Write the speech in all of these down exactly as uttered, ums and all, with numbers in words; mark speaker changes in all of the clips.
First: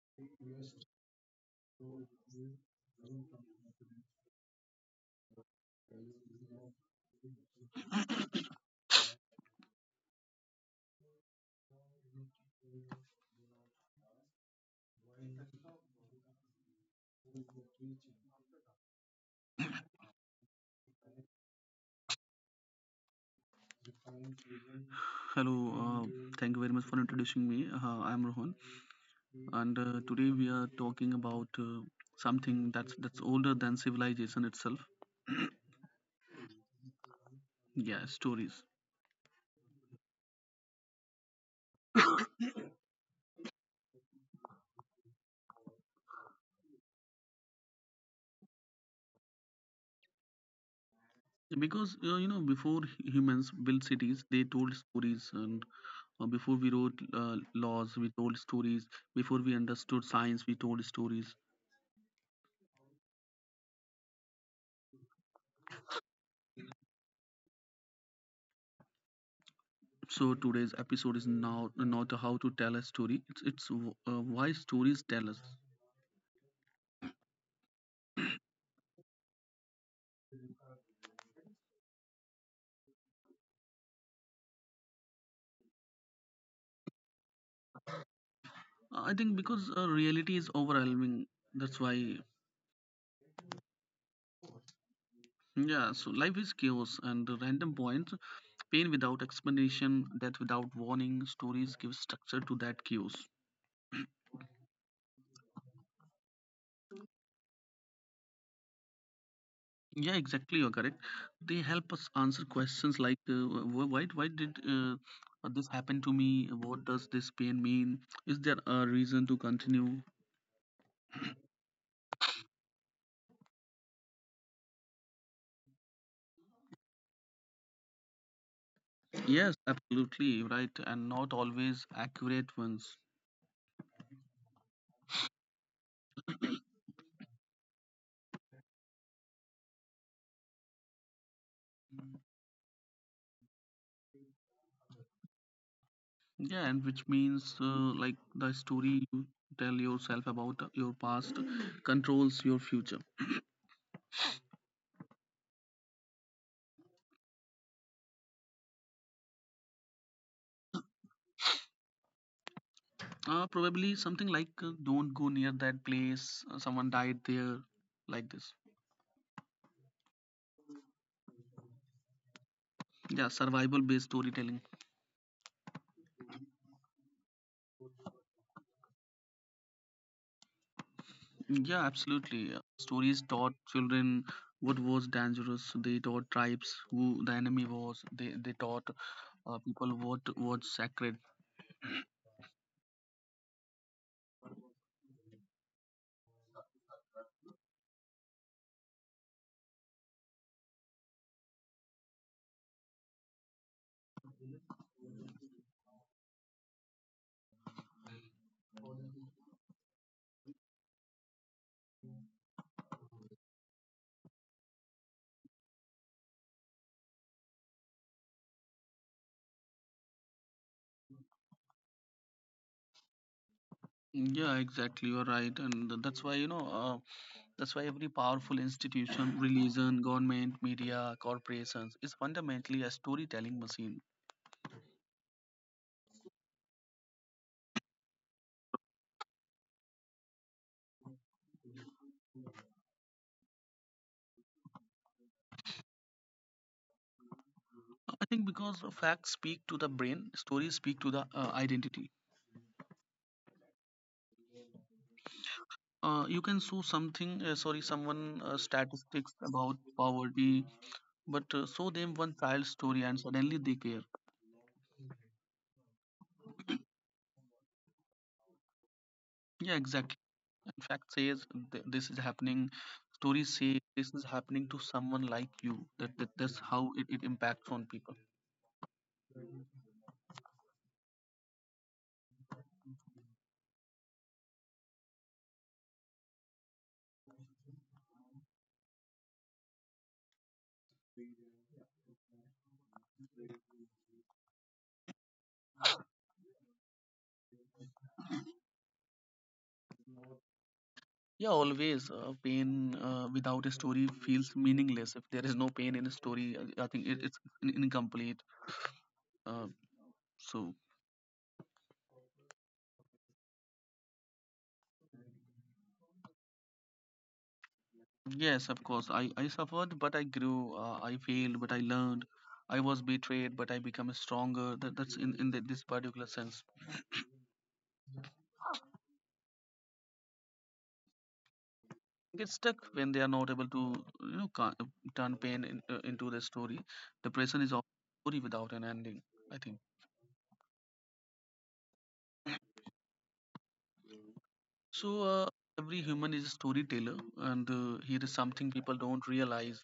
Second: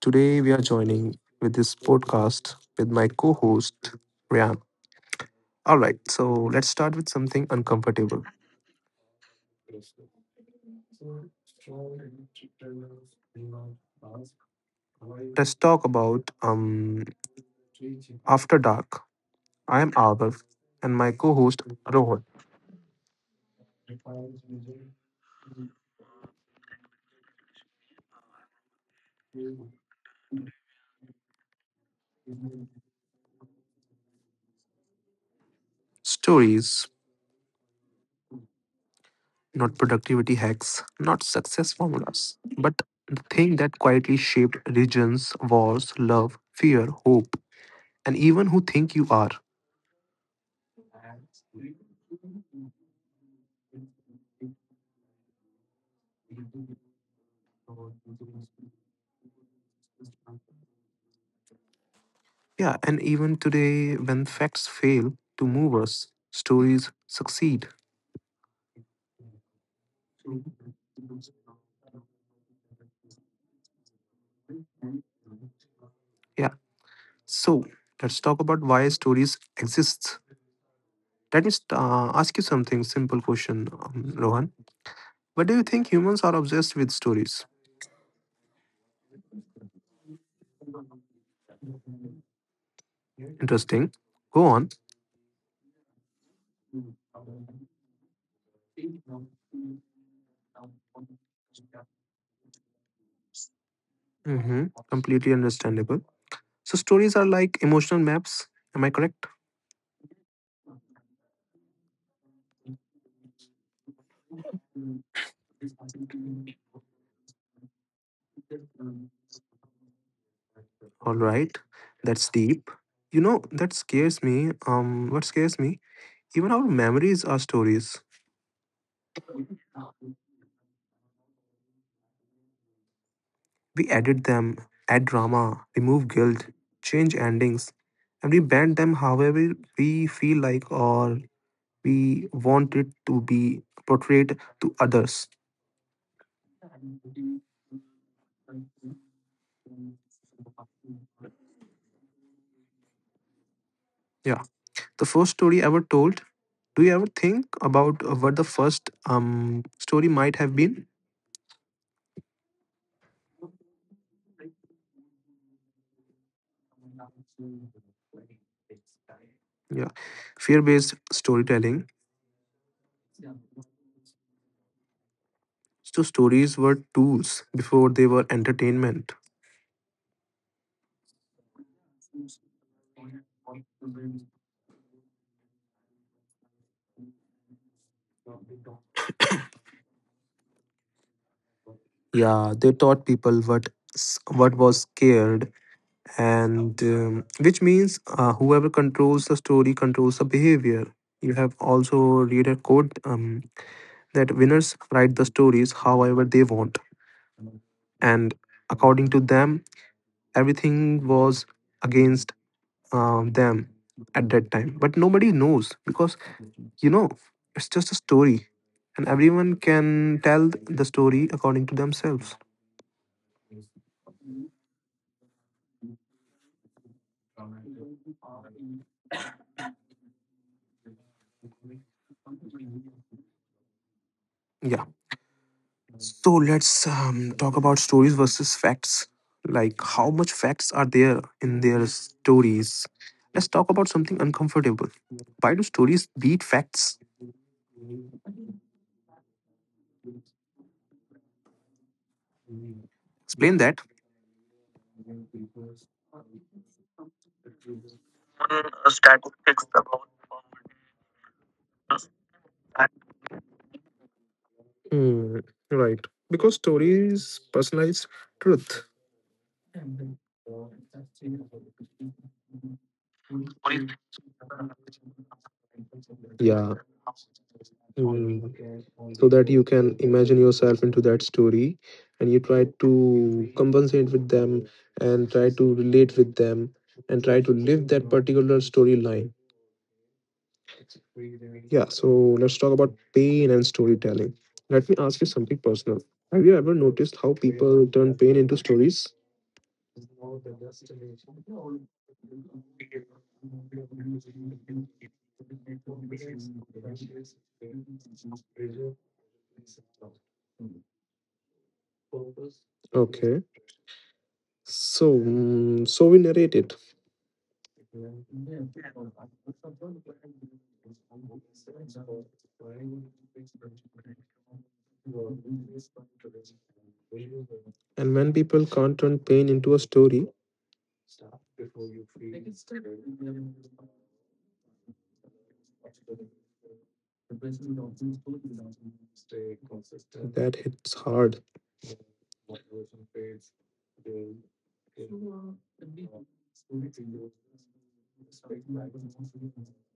Speaker 1: Today we are all right. So let's start with something uncomfortable. I am Arbav, and my co-host Rohan.
Speaker 2: Hello, uh, thank you very much for introducing me. Uh, I'm Rohan, and uh, today we are talking about uh, something that's that's older than civilization itself.
Speaker 1: Stories,
Speaker 2: Yeah, stories.
Speaker 1: not productivity hacks, not success formulas, but the thing that quietly shaped regions, wars, love, fear, hope, and even who think you are.
Speaker 2: Because uh, you know, before hu- humans built cities, they told stories, and uh, before we wrote uh, laws, we told stories. Before we understood science, we told stories.
Speaker 1: Yeah, and even today, when facts fail to move us, stories succeed.
Speaker 2: So today's episode is now not how to tell a story. It's it's w- uh, why stories tell us.
Speaker 1: Yeah. So let's talk about why stories exist. Let me st- uh, ask you something simple question, um, Rohan. But do you think humans are obsessed with stories?
Speaker 2: I think because uh, reality is overwhelming. That's why.
Speaker 1: Interesting. Go on.
Speaker 2: Yeah, so life is chaos and the random points, pain without explanation, death without warning, stories give structure to that chaos.
Speaker 1: Hmm. Completely understandable. So, stories are like emotional maps. Am I correct?
Speaker 2: Yeah, exactly, you're correct. They help us answer questions like uh, wh- why why did uh, this happen to me? What does this pain mean? Is there a reason to continue?
Speaker 1: All right. That's deep. You know, that scares me. Um, what scares me? Even our memories are stories.
Speaker 2: Yes, absolutely, right, and not always accurate ones.
Speaker 1: We edit them, add drama, remove guilt, change endings, and we bend them however we feel like, or we want it to be portrayed to others.
Speaker 2: Yeah, and which means uh, like the story you tell yourself about your past controls your future.
Speaker 1: Yeah. The first story ever told. Do you ever think about uh, what the first um, story might have been?
Speaker 2: Uh, probably something like uh, don't go near that place, uh, someone died there, like this.
Speaker 1: Yeah. Fear based storytelling.
Speaker 2: Yeah, survival based storytelling.
Speaker 1: So, stories were tools before they were entertainment.
Speaker 2: Yeah, absolutely. Uh, Stories taught children what was dangerous. They taught tribes who the enemy was. They they taught uh, people what was sacred.
Speaker 1: Yeah, they taught people what s- what was scared, and um, which means uh, whoever controls the story controls the behavior. You have also read a quote, um, that winners write the stories however they want, and according to them everything was against um, them at that time. But nobody knows because, you know, it's just a story and everyone can tell the story according to themselves.
Speaker 2: Yeah, exactly. You're right, and th- that's why you know. Uh, that's why every powerful institution, religion, government, media, corporations is fundamentally a storytelling machine.
Speaker 1: Yeah. So let's um, talk about stories versus facts. Like, how much facts are there in their stories? Let's talk about something uncomfortable. Why do stories beat facts?
Speaker 2: I think because uh, facts speak to the brain, stories speak to the uh, identity.
Speaker 1: Explain that.
Speaker 2: Uh, you can show something, uh, sorry, someone uh, statistics about poverty, but uh, show them one child's story and suddenly they care.
Speaker 1: Hmm, right. Because stories personalize truth.
Speaker 2: Yeah, exactly. And fact says th- this is happening. Stories say this is happening to someone like you. That, that that's
Speaker 1: Yeah.
Speaker 2: how it, it impacts on people.
Speaker 1: Mm. So that you can imagine yourself into that story and you try to compensate with them and try to relate with them and try to live that particular storyline. Yeah, so let's talk about pain and storytelling. Let me ask you something personal. Have you ever noticed how people turn pain into stories?
Speaker 2: Yeah, always. Uh, pain uh, without a story feels meaningless. If there is no pain in a story, I I think it, it's in- incomplete. Uh, so
Speaker 1: Okay. So, mm, so we narrate it.
Speaker 2: Yes, of course. I, I suffered, but I grew. Uh, I failed, but I learned. I was betrayed, but I become stronger. That, that's in in the, this particular sense.
Speaker 1: And when people can't turn pain into a story,
Speaker 2: Get stuck when they are not able to, you know, ca- turn pain in, uh, into the story. Depression is a
Speaker 1: that
Speaker 2: story without an ending. I think
Speaker 1: hits hard.
Speaker 2: so. Uh, every human is a storyteller, and uh, here is something people don't realize.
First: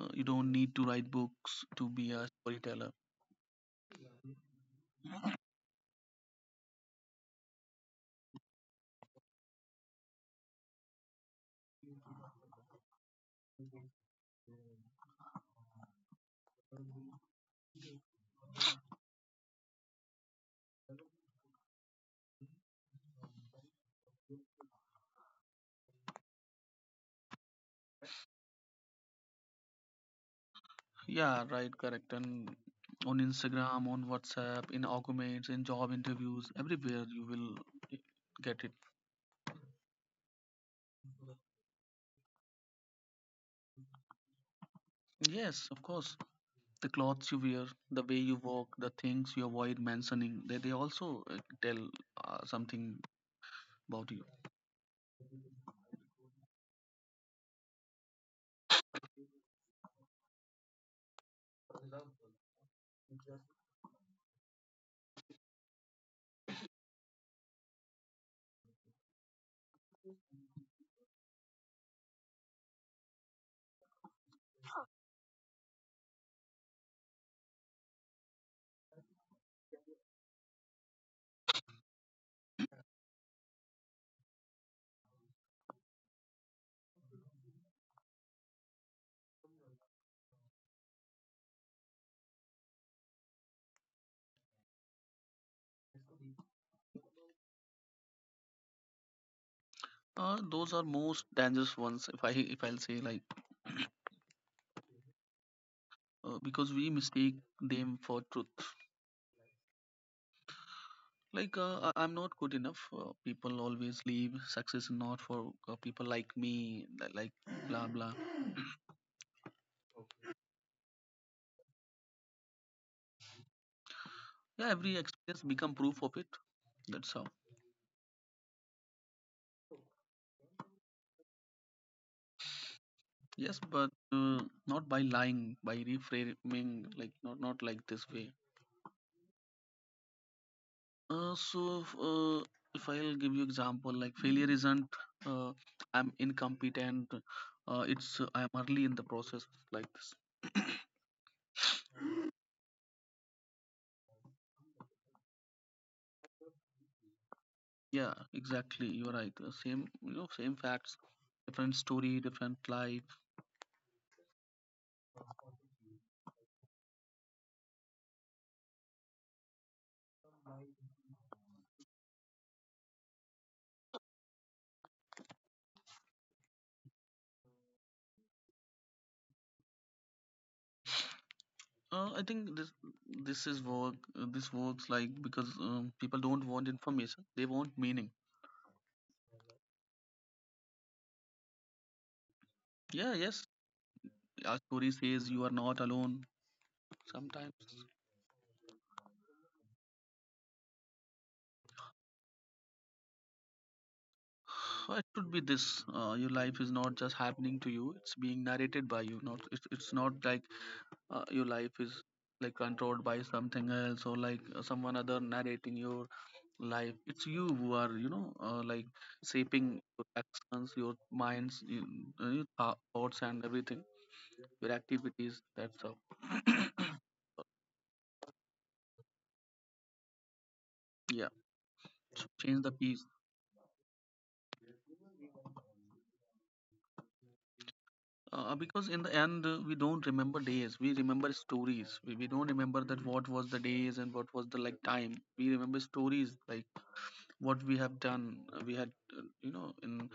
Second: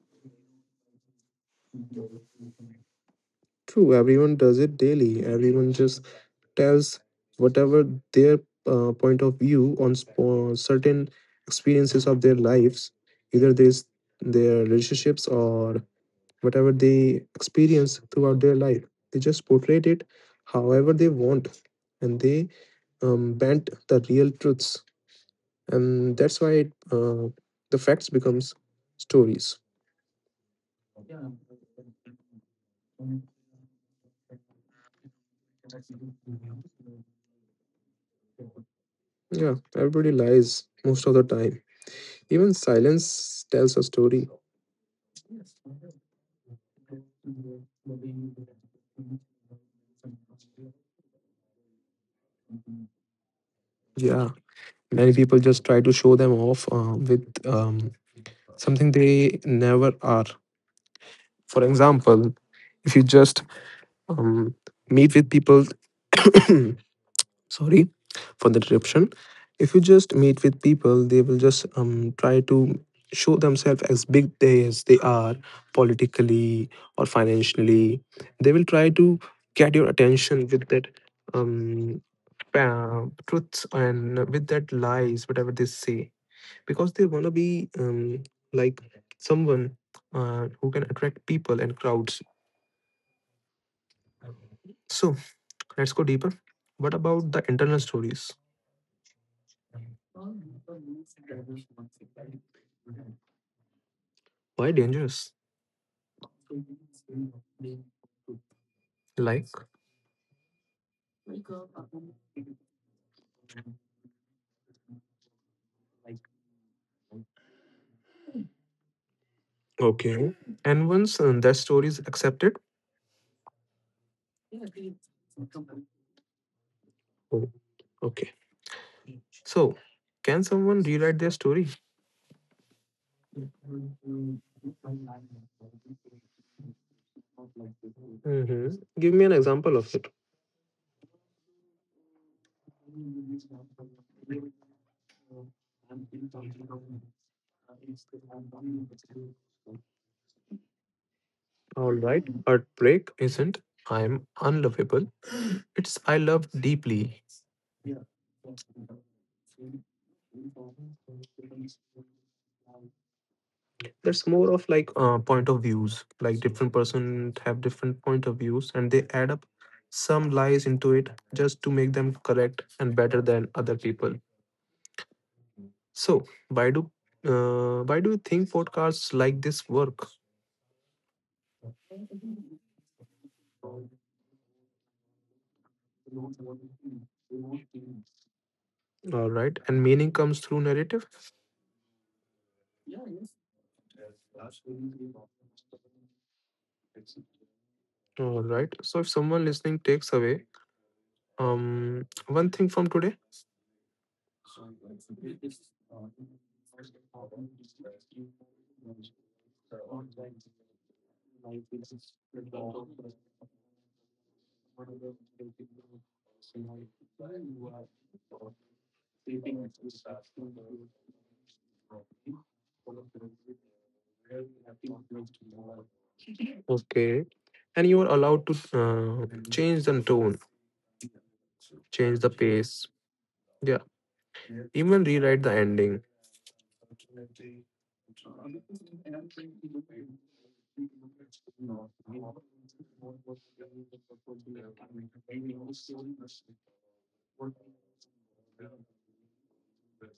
Speaker 2: Uh, you don't need to write books to be a storyteller.
Speaker 1: True, everyone does it daily. Everyone just tells whatever their uh, point of view on sp- uh, certain experiences of their lives, either this their relationships or whatever they experience throughout their life. They just portray it however they want, and they um, bent the real truths, and that's why uh, the facts becomes stories.
Speaker 2: Yeah, right, correct. And on Instagram, on WhatsApp, in arguments, in job interviews, everywhere you will get it.
Speaker 1: Yeah, everybody lies most of the time. Even silence tells a story.
Speaker 2: Yes, of course. The clothes you wear, the way you walk, the things you avoid mentioning, they, they also uh, tell uh, something about you.
Speaker 1: Yeah, many people just try to show them off uh, with um, something they never are. For example, if you just um, meet with people, sorry for the interruption, if you just meet with people they will just um, try to show themselves as big they as they are, politically or financially. They will try to get your attention with that, um, uh, truths and with that lies whatever they say, because they want to be um, like someone uh, who can attract people and crowds. So let's go deeper. What about the internal stories?
Speaker 2: Uh, those are most dangerous ones, if I if I'll say like
Speaker 1: Why dangerous?
Speaker 2: uh, because we mistake them for truth.
Speaker 1: Like,
Speaker 2: Like uh, I- I'm not good enough. Uh, people always leave. Success is not for uh, people like me. li- Like blah blah.
Speaker 1: okay. And once uh, that story is accepted,
Speaker 2: Yeah, every experience become proof of it. That's how.
Speaker 1: oh, okay. So, can someone rewrite their story?
Speaker 2: Yes, but uh, not by lying, by reframing, like not not like this way.
Speaker 1: Hmm. Give me an example of it.
Speaker 2: Uh, so f- uh, if I'll give you example, like failure isn't uh, I'm incompetent, uh, it's uh, I'm early in the process, like this.
Speaker 1: All right. Heartbreak isn't I'm unlovable. It's I love deeply.
Speaker 2: Yeah, exactly, you're right. Uh, same, you know, same facts, different story, different life.
Speaker 1: That's more of like uh, point of views. Like different person have different point of views, and they add up some lies into it just to make them correct and better than other people. So, why do uh, why do you think podcasts like this work?
Speaker 2: Uh, I think this this is work uh, this works like because um, people don't want information, they want meaning.
Speaker 1: All right. And meaning comes through narrative.
Speaker 2: Yeah, yes. Our story says you are not alone. Sometimes
Speaker 1: All right. So if someone listening takes away um one thing from today,
Speaker 2: so it should be this. Uh, your life is not just happening to you; it's being narrated by you. Not it's, it's not like uh, your life is like controlled by something else or like uh, someone other narrating your life. It's you who are, you know, uh, like shaping your actions, your minds, your, your thou- thoughts and everything, your activities. That's all.
Speaker 1: okay, and you are allowed to uh, change the tone,
Speaker 2: Yeah,
Speaker 1: change the
Speaker 2: change the
Speaker 1: pace,
Speaker 2: piece.
Speaker 1: yeah, even rewrite the ending.
Speaker 2: Uh, because in the end, uh, we don't remember days. We remember stories. We, we don't remember that what was the days and what was the like time. We remember stories like what we have done. uh, We had, uh, you know, in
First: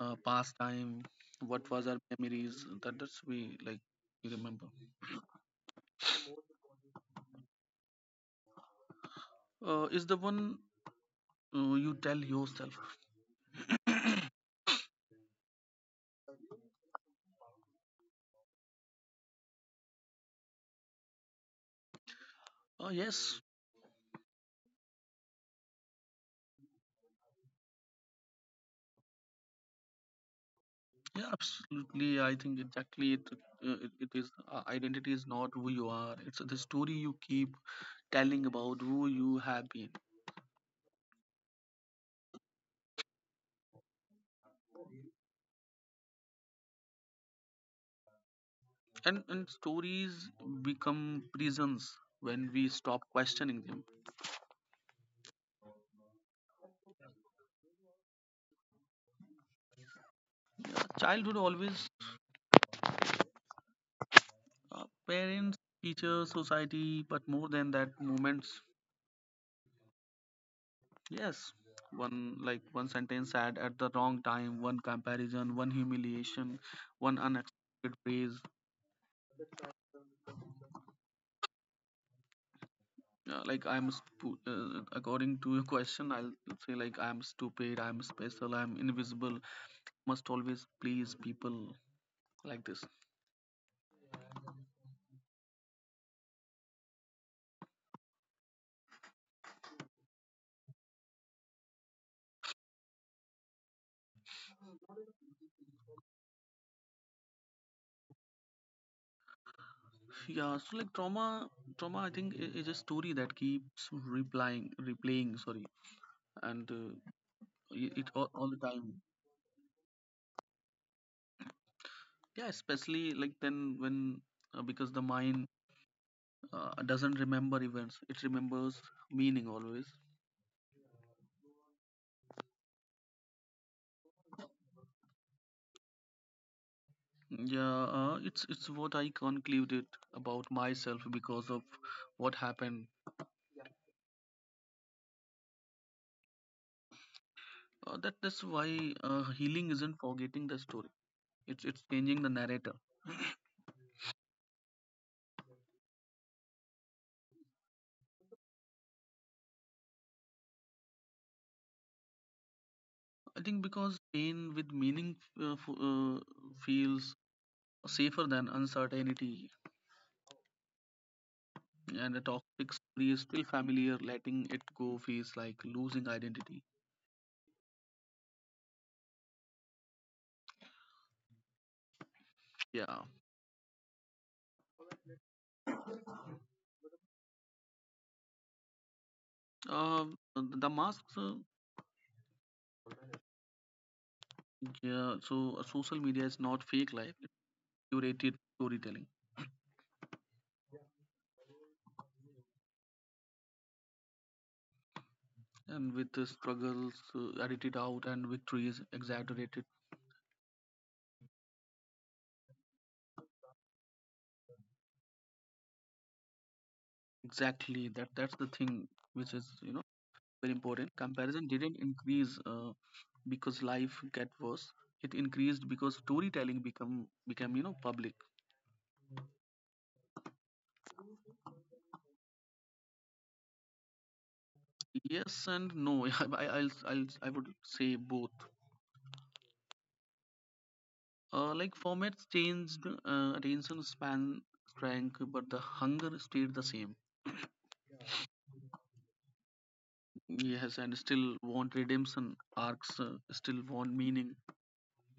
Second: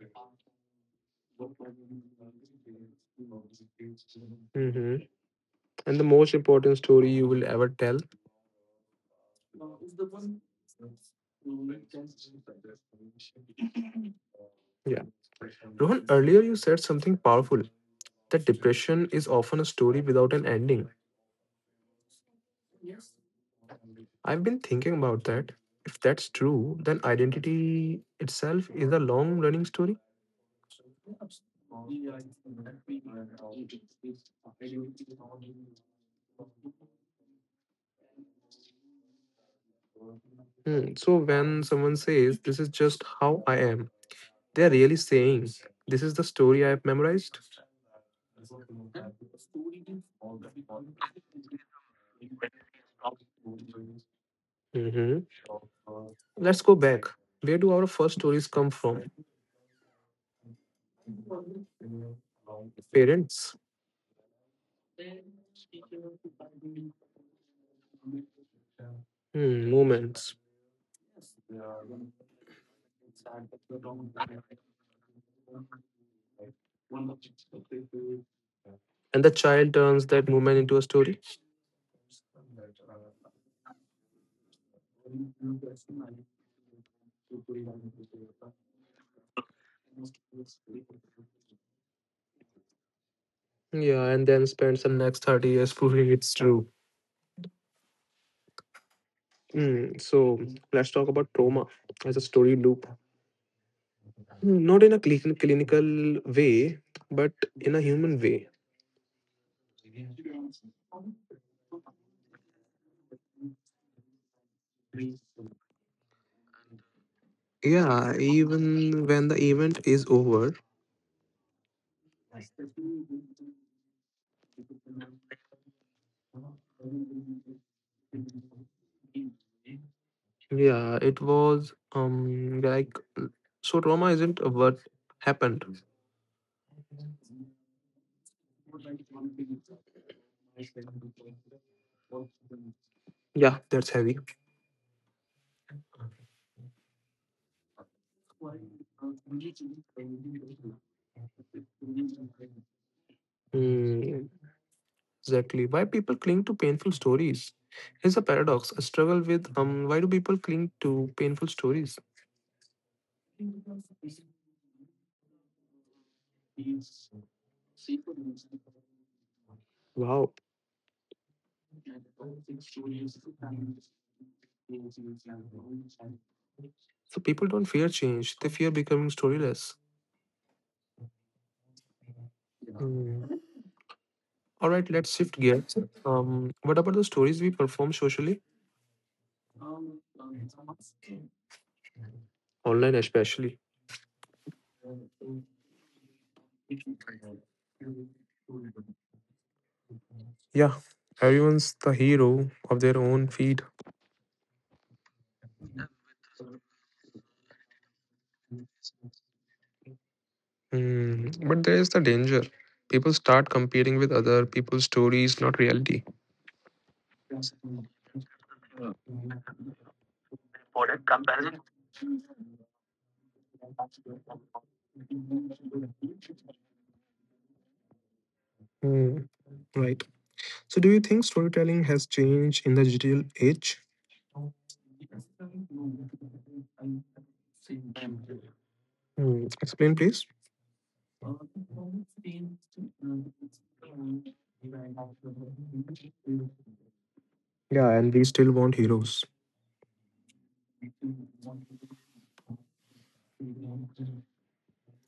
Speaker 2: uh, past time, what was our memories. That that's we like we remember.
Speaker 1: Mm-hmm. And the most important story you will ever tell.
Speaker 2: Uh, is the one uh, you tell yourself.
Speaker 1: Yeah. Rohan, earlier you said something powerful, that depression is often a story without an ending.
Speaker 2: Uh, yes,
Speaker 1: I've been thinking about that. If that's true, then identity itself is a long running story.
Speaker 2: yeah, absolutely. I think exactly it. Uh, it, it is uh, Identity is not who you are. It's the story you keep telling about who you have been.
Speaker 1: Hmm. So when someone says, "This is just how I am," they're really saying, "This is the story I've memorized."
Speaker 2: And and stories become prisons when we stop questioning them.
Speaker 1: Hmm. Let's go back. Where do our first stories come from?
Speaker 2: Yeah, childhood always.
Speaker 1: Parents,
Speaker 2: Uh, parents, teachers, society, but more than that, moments.
Speaker 1: hmm, moments.
Speaker 2: Yes, one like one sentence said at the wrong time, one comparison, one humiliation, one unexpected praise.
Speaker 1: And the child turns that moment into a story.
Speaker 2: Yeah, like i'm stu- uh, according to your question, I'll say like I'm stupid, I'm special, I'm invisible, must always please people, like this.
Speaker 1: Yeah, and then spends the next thirty years proving it's true. Mm, so let's talk about trauma as a story loop. Not in a clin- clinical way, but in a human way.
Speaker 2: Yeah, so like trauma, trauma, I think i- is a story that keeps replying, replaying, sorry, and uh, i- it
Speaker 1: Yeah,
Speaker 2: all, all the time.
Speaker 1: even when the event is over.
Speaker 2: Yeah, especially like then when uh, because the mind uh, doesn't remember events, it remembers meaning always.
Speaker 1: Yeah, it was um like so trauma isn't what happened.
Speaker 2: Yeah, uh, it's it's what I concluded about myself because of what happened.
Speaker 1: Yeah, that's heavy.
Speaker 2: Uh, that that's why uh, healing isn't forgetting the story. It's it's changing the narrator.
Speaker 1: Exactly. Why people cling to painful stories? Here's a paradox. I struggle with um why do people cling to painful stories?
Speaker 2: I think because pain with meaning uh, f- uh, feels safer than uncertainty,
Speaker 1: Wow.
Speaker 2: and a toxic story is still familiar, letting it go feels like losing identity.
Speaker 1: So people don't fear change, they fear becoming storyless.
Speaker 2: Yeah.
Speaker 1: Hmm. All right, let's shift gears. Um, what about the stories we perform socially?
Speaker 2: uh, the masks uh,
Speaker 1: Online especially.
Speaker 2: Yeah, so uh, social media is not fake life, it's curated storytelling,
Speaker 1: Yeah. Everyone's the hero of their own feed.
Speaker 2: and with the struggles uh, edited out and victories exaggerated.
Speaker 1: Hmm. But there is the danger. People start competing with other people's stories, not reality.
Speaker 2: Exactly, that that's the thing which is, you know, very important. Comparison didn't increase uh, because life get worse, it increased because storytelling become became, you know, public.
Speaker 1: Hmm. Right. So, do you think storytelling has changed in the digital age?
Speaker 2: Yes and no. I, I'll, I'll, I would say both.
Speaker 1: Hmm. Explain, please.
Speaker 2: Uh, like formats changed, uh, attention span shrank, but the hunger stayed the same.
Speaker 1: Yeah, and we still want heroes.
Speaker 2: Yes, and still want redemption arcs, uh, still want meaning,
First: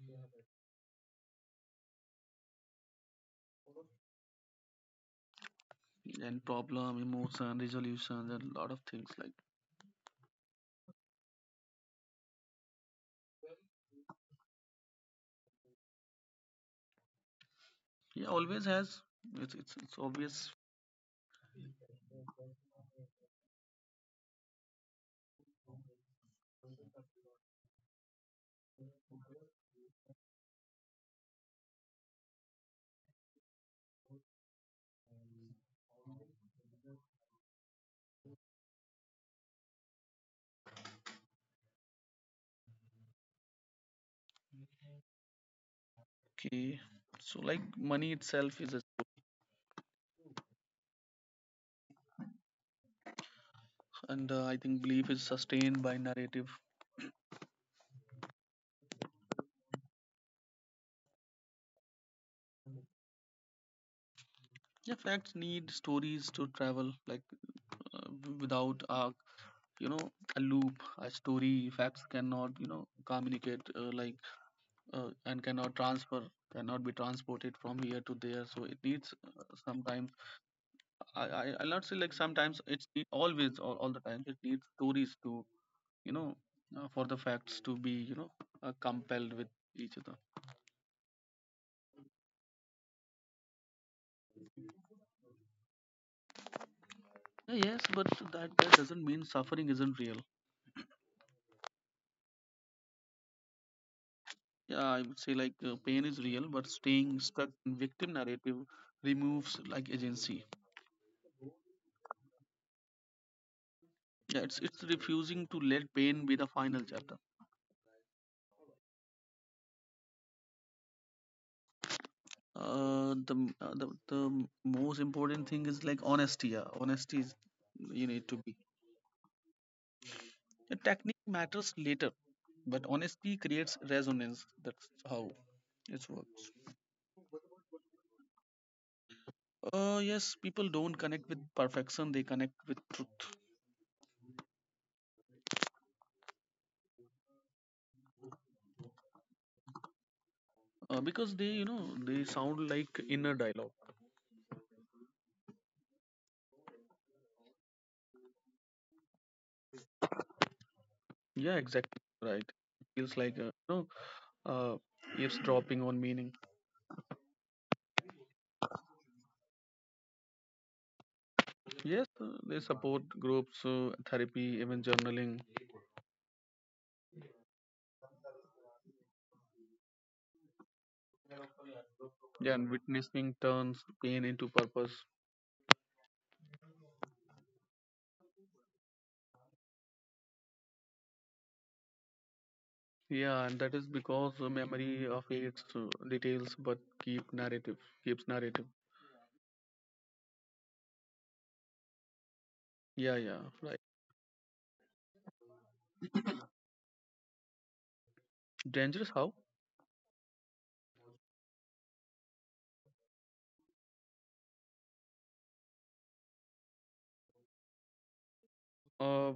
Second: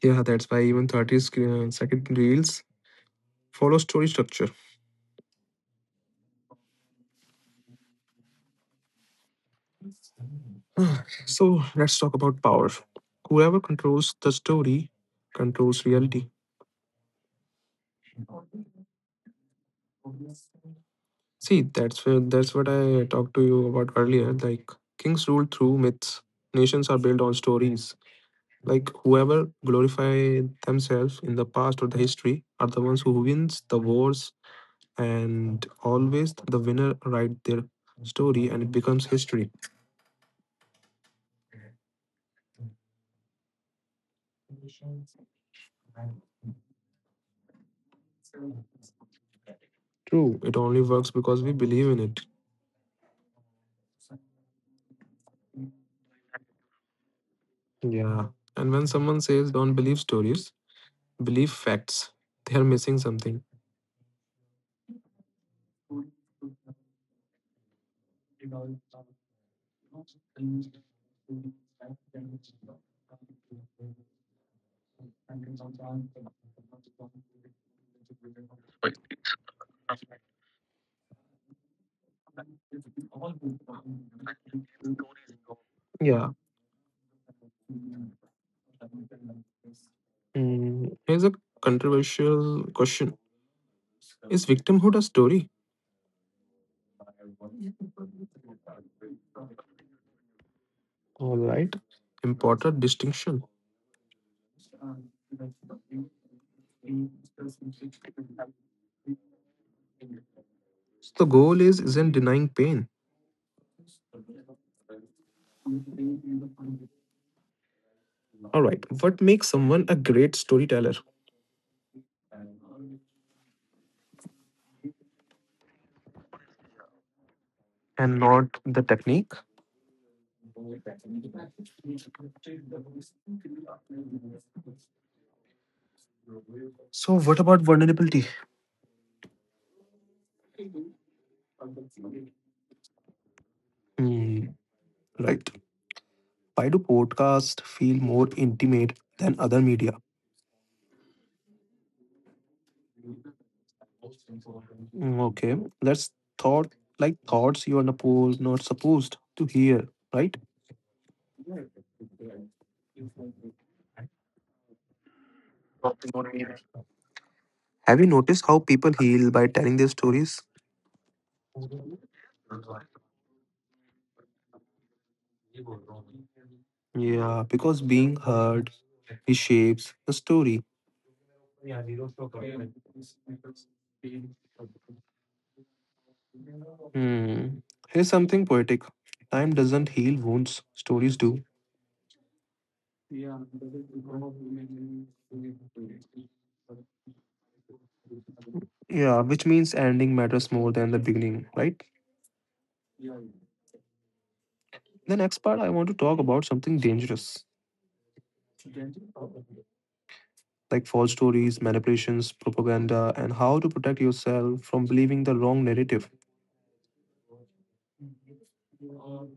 Speaker 1: Yeah, that's why even thirty sc- uh, second reels follow story structure.
Speaker 2: and problem, emotion, resolution, and a lot of things like.
Speaker 1: So, let's talk about power. Whoever controls the story controls reality.
Speaker 2: Yeah, always has. It's it's, it's obvious.
Speaker 1: See, that's where, that's what I talked to you about earlier. Like kings rule through myths. Nations are built on stories. Like whoever glorify themselves in the past or the history are the ones who wins the wars, and always the winner write their story and it becomes history.
Speaker 2: Okay, so like money itself is a
Speaker 1: True, it only works because we believe in it.
Speaker 2: and uh, I think belief is sustained by narrative.
Speaker 1: Yeah. And when someone says don't believe stories, believe facts, they are missing something.
Speaker 2: Yeah, facts need stories to travel like uh, w- without arc, you know, a loop, a story, facts cannot, you know, communicate uh, like uh, and cannot transfer, cannot be transported from here to there, so it needs uh, sometimes, i, I I'll not say like sometimes, it's it always or all the time it needs stories to, you know,
Speaker 1: Yeah.
Speaker 2: uh, for the facts to be, you know, uh, compelled with each other.
Speaker 1: Mm, here's a controversial question. Is victimhood a story?
Speaker 2: Uh, yes, but that that doesn't mean suffering isn't real.
Speaker 1: All right. Important distinction.
Speaker 2: Yeah, I would say like uh, pain is real but staying stuck in victim narrative removes like agency.
Speaker 1: The goal is isn't denying pain.
Speaker 2: Yeah, it's it's refusing to let pain be the final chapter.
Speaker 1: All right. What makes someone a great storyteller?
Speaker 2: Uh, the, m- uh, the the most important thing is like honesty. Yeah, honesty is you
Speaker 1: And
Speaker 2: need to be.
Speaker 1: not the technique.
Speaker 2: The technique matters later, but honesty creates resonance. That's how it works.
Speaker 1: So, what about vulnerability?
Speaker 2: Uh, yes, people don't connect with perfection. They connect with truth.
Speaker 1: Hmm. Right. Why do podcasts feel more intimate than other media?
Speaker 2: Uh, because they, you know, they sound like inner dialogue.
Speaker 1: Mm, okay, that's thought like thoughts you are not supposed not supposed to hear, right?
Speaker 2: Yeah, exactly right. Feels like, uh, you know uh, eavesdropping on meaning.
Speaker 1: Have you noticed how people heal by telling their stories?
Speaker 2: Yes, uh, they support groups, uh, therapy, even journaling,
Speaker 1: Yeah, because being heard reshapes the story.
Speaker 2: yeah, and witnessing turns pain into purpose.
Speaker 1: Hmm. Here's something poetic. Time doesn't heal wounds, stories do.
Speaker 2: Yeah, and that is because uh, memory of its uh, details, but keep narrative, keeps narrative.
Speaker 1: Yeah, which means ending matters more than the beginning, right?
Speaker 2: Yeah, yeah, right.
Speaker 1: The next part I want to talk about something dangerous.
Speaker 2: Dangerous how?
Speaker 1: Like false stories, manipulations, propaganda, and how to protect yourself from believing the wrong narrative.
Speaker 2: Uh,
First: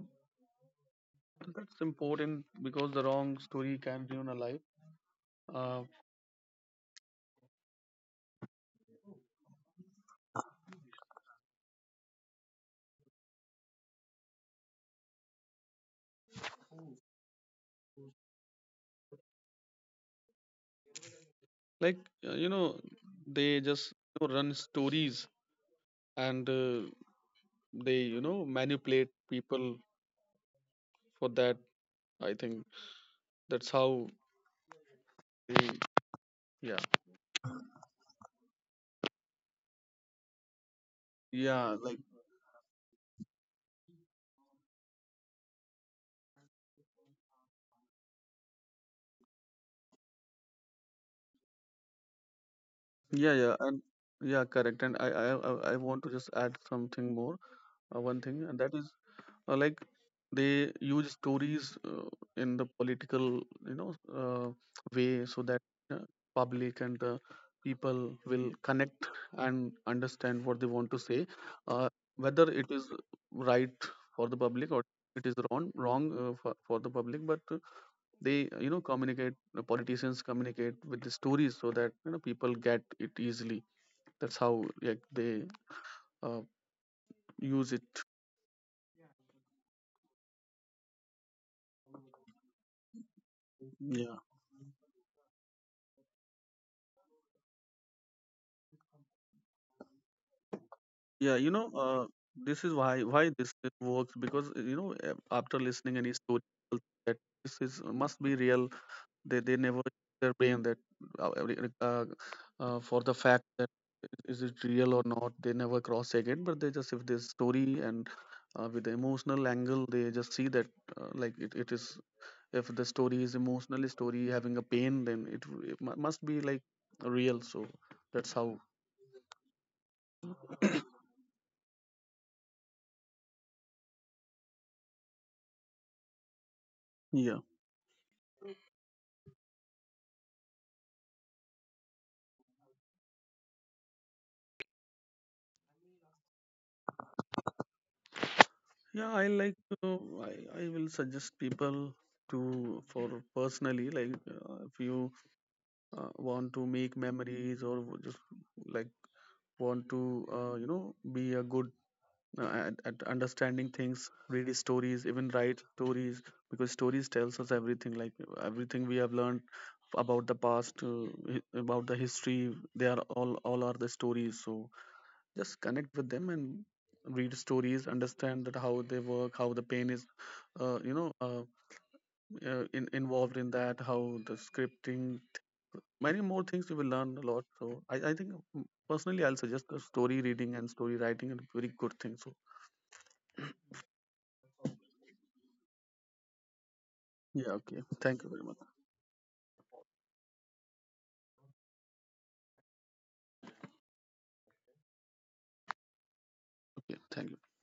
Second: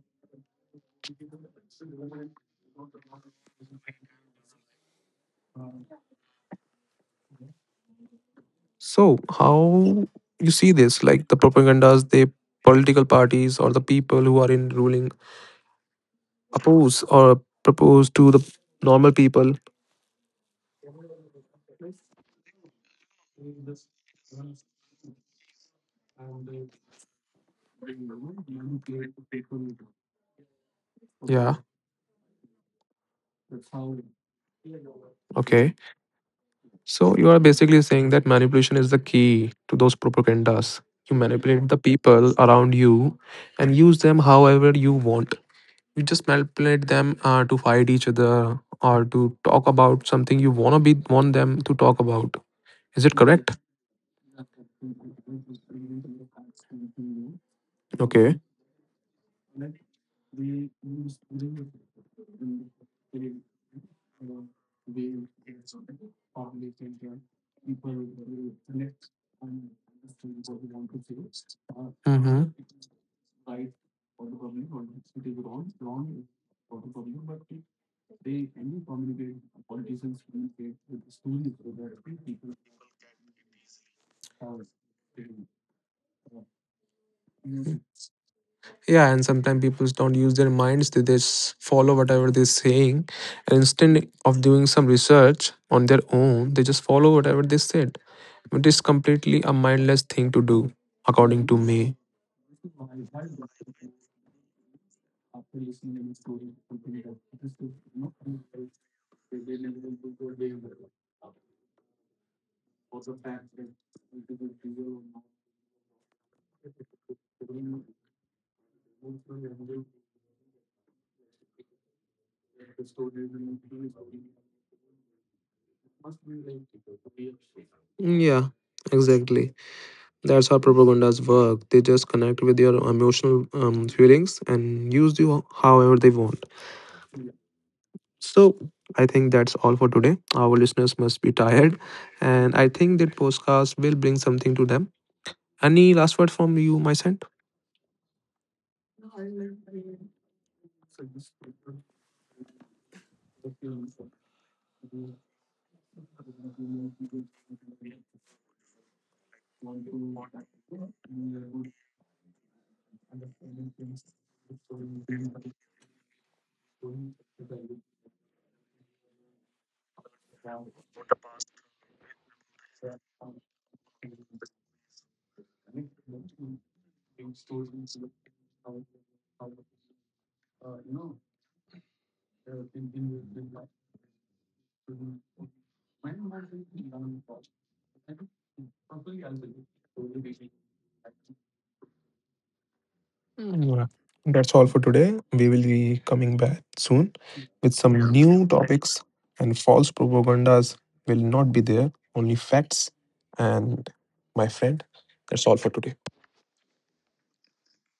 Speaker 2: that's important because the wrong story can ruin a life. Uh,
Speaker 1: So, how you see this? Like the propagandas, the political parties or the people who are in ruling oppose or propose to the normal people.
Speaker 2: like uh, you know, they just, you know, run stories and uh, they, you know, manipulate people
Speaker 1: Yeah.
Speaker 2: for that. I think that's how
Speaker 1: Okay.
Speaker 2: they. Yeah.
Speaker 1: So you are basically saying that manipulation is the key to those propagandas. You manipulate the
Speaker 2: Yeah, like
Speaker 1: people around you and use them however you want. You just manipulate them uh, to fight each other or to talk about something you wanna be want them to talk about. Is it
Speaker 2: yeah,
Speaker 1: correct?
Speaker 2: yeah, and yeah, correct. And I, I, I I want to just add something more, uh, one
Speaker 1: Okay.
Speaker 2: thing, and that is uh, like they use stories uh, in the political, you know, uh, way so that uh, public and the people will connect and understand what they want to say, uh,
Speaker 1: Mm-hmm.
Speaker 2: whether it is right for the public or it is wrong, wrong uh, for, for the public. But they, you know, communicate, the politicians communicate with the stories so that, you know, people get it easily. That's how like they uh, use it.
Speaker 1: Yeah, and sometimes people don't use their minds; they just follow whatever they're saying, and instead of
Speaker 2: Yeah.
Speaker 1: doing some research on their own, they just follow whatever they said. It is completely a mindless thing to do, according to
Speaker 2: Yeah, you
Speaker 1: me.
Speaker 2: know, uh, this is why why this works, because uh, you know uh, after listening any story people think that this is must be real. they they never use their brain that uh, every- uh, uh, for the fact that is it real or not, they never cross check it, but they just if this story and uh, with the emotional angle they just see that uh, like it, it is, if the story is emotional story having a pain then it, w- it mu- must be like real, so
Speaker 1: Yeah,
Speaker 2: that's how.
Speaker 1: exactly. That's how propagandas work. They just connect with your emotional um, feelings and use you however they want.
Speaker 2: Yeah.
Speaker 1: So I think that's all for today. Our listeners must be tired, and I think that podcast will bring something to them. Any last word from you, my friend?
Speaker 2: Yeah, I like uh, I, I will suggest people to for personally, like uh, if you uh, want to make memories or just like want to uh, you know be a good uh, and, and understanding things, read stories, even write stories, because stories tells us everything, like everything we have learned about the past, uh, hi- about the history, they are all all are the stories, so just connect with them and read stories, understand that how they work, how the pain is, uh, you know uh, uh, in, involved in that, how the scripting, many more things you will learn a lot. so i, I think, mm, personally I'll suggest the story reading and story writing are very good thing, so
Speaker 1: Yeah. That's all for today. We will be coming back soon with
Speaker 2: yeah,
Speaker 1: some
Speaker 2: okay,
Speaker 1: new
Speaker 2: thank you very much.
Speaker 1: topics, and false propagandas will not be there, only facts. And my friend, that's all for today.
Speaker 2: Okay, thank you.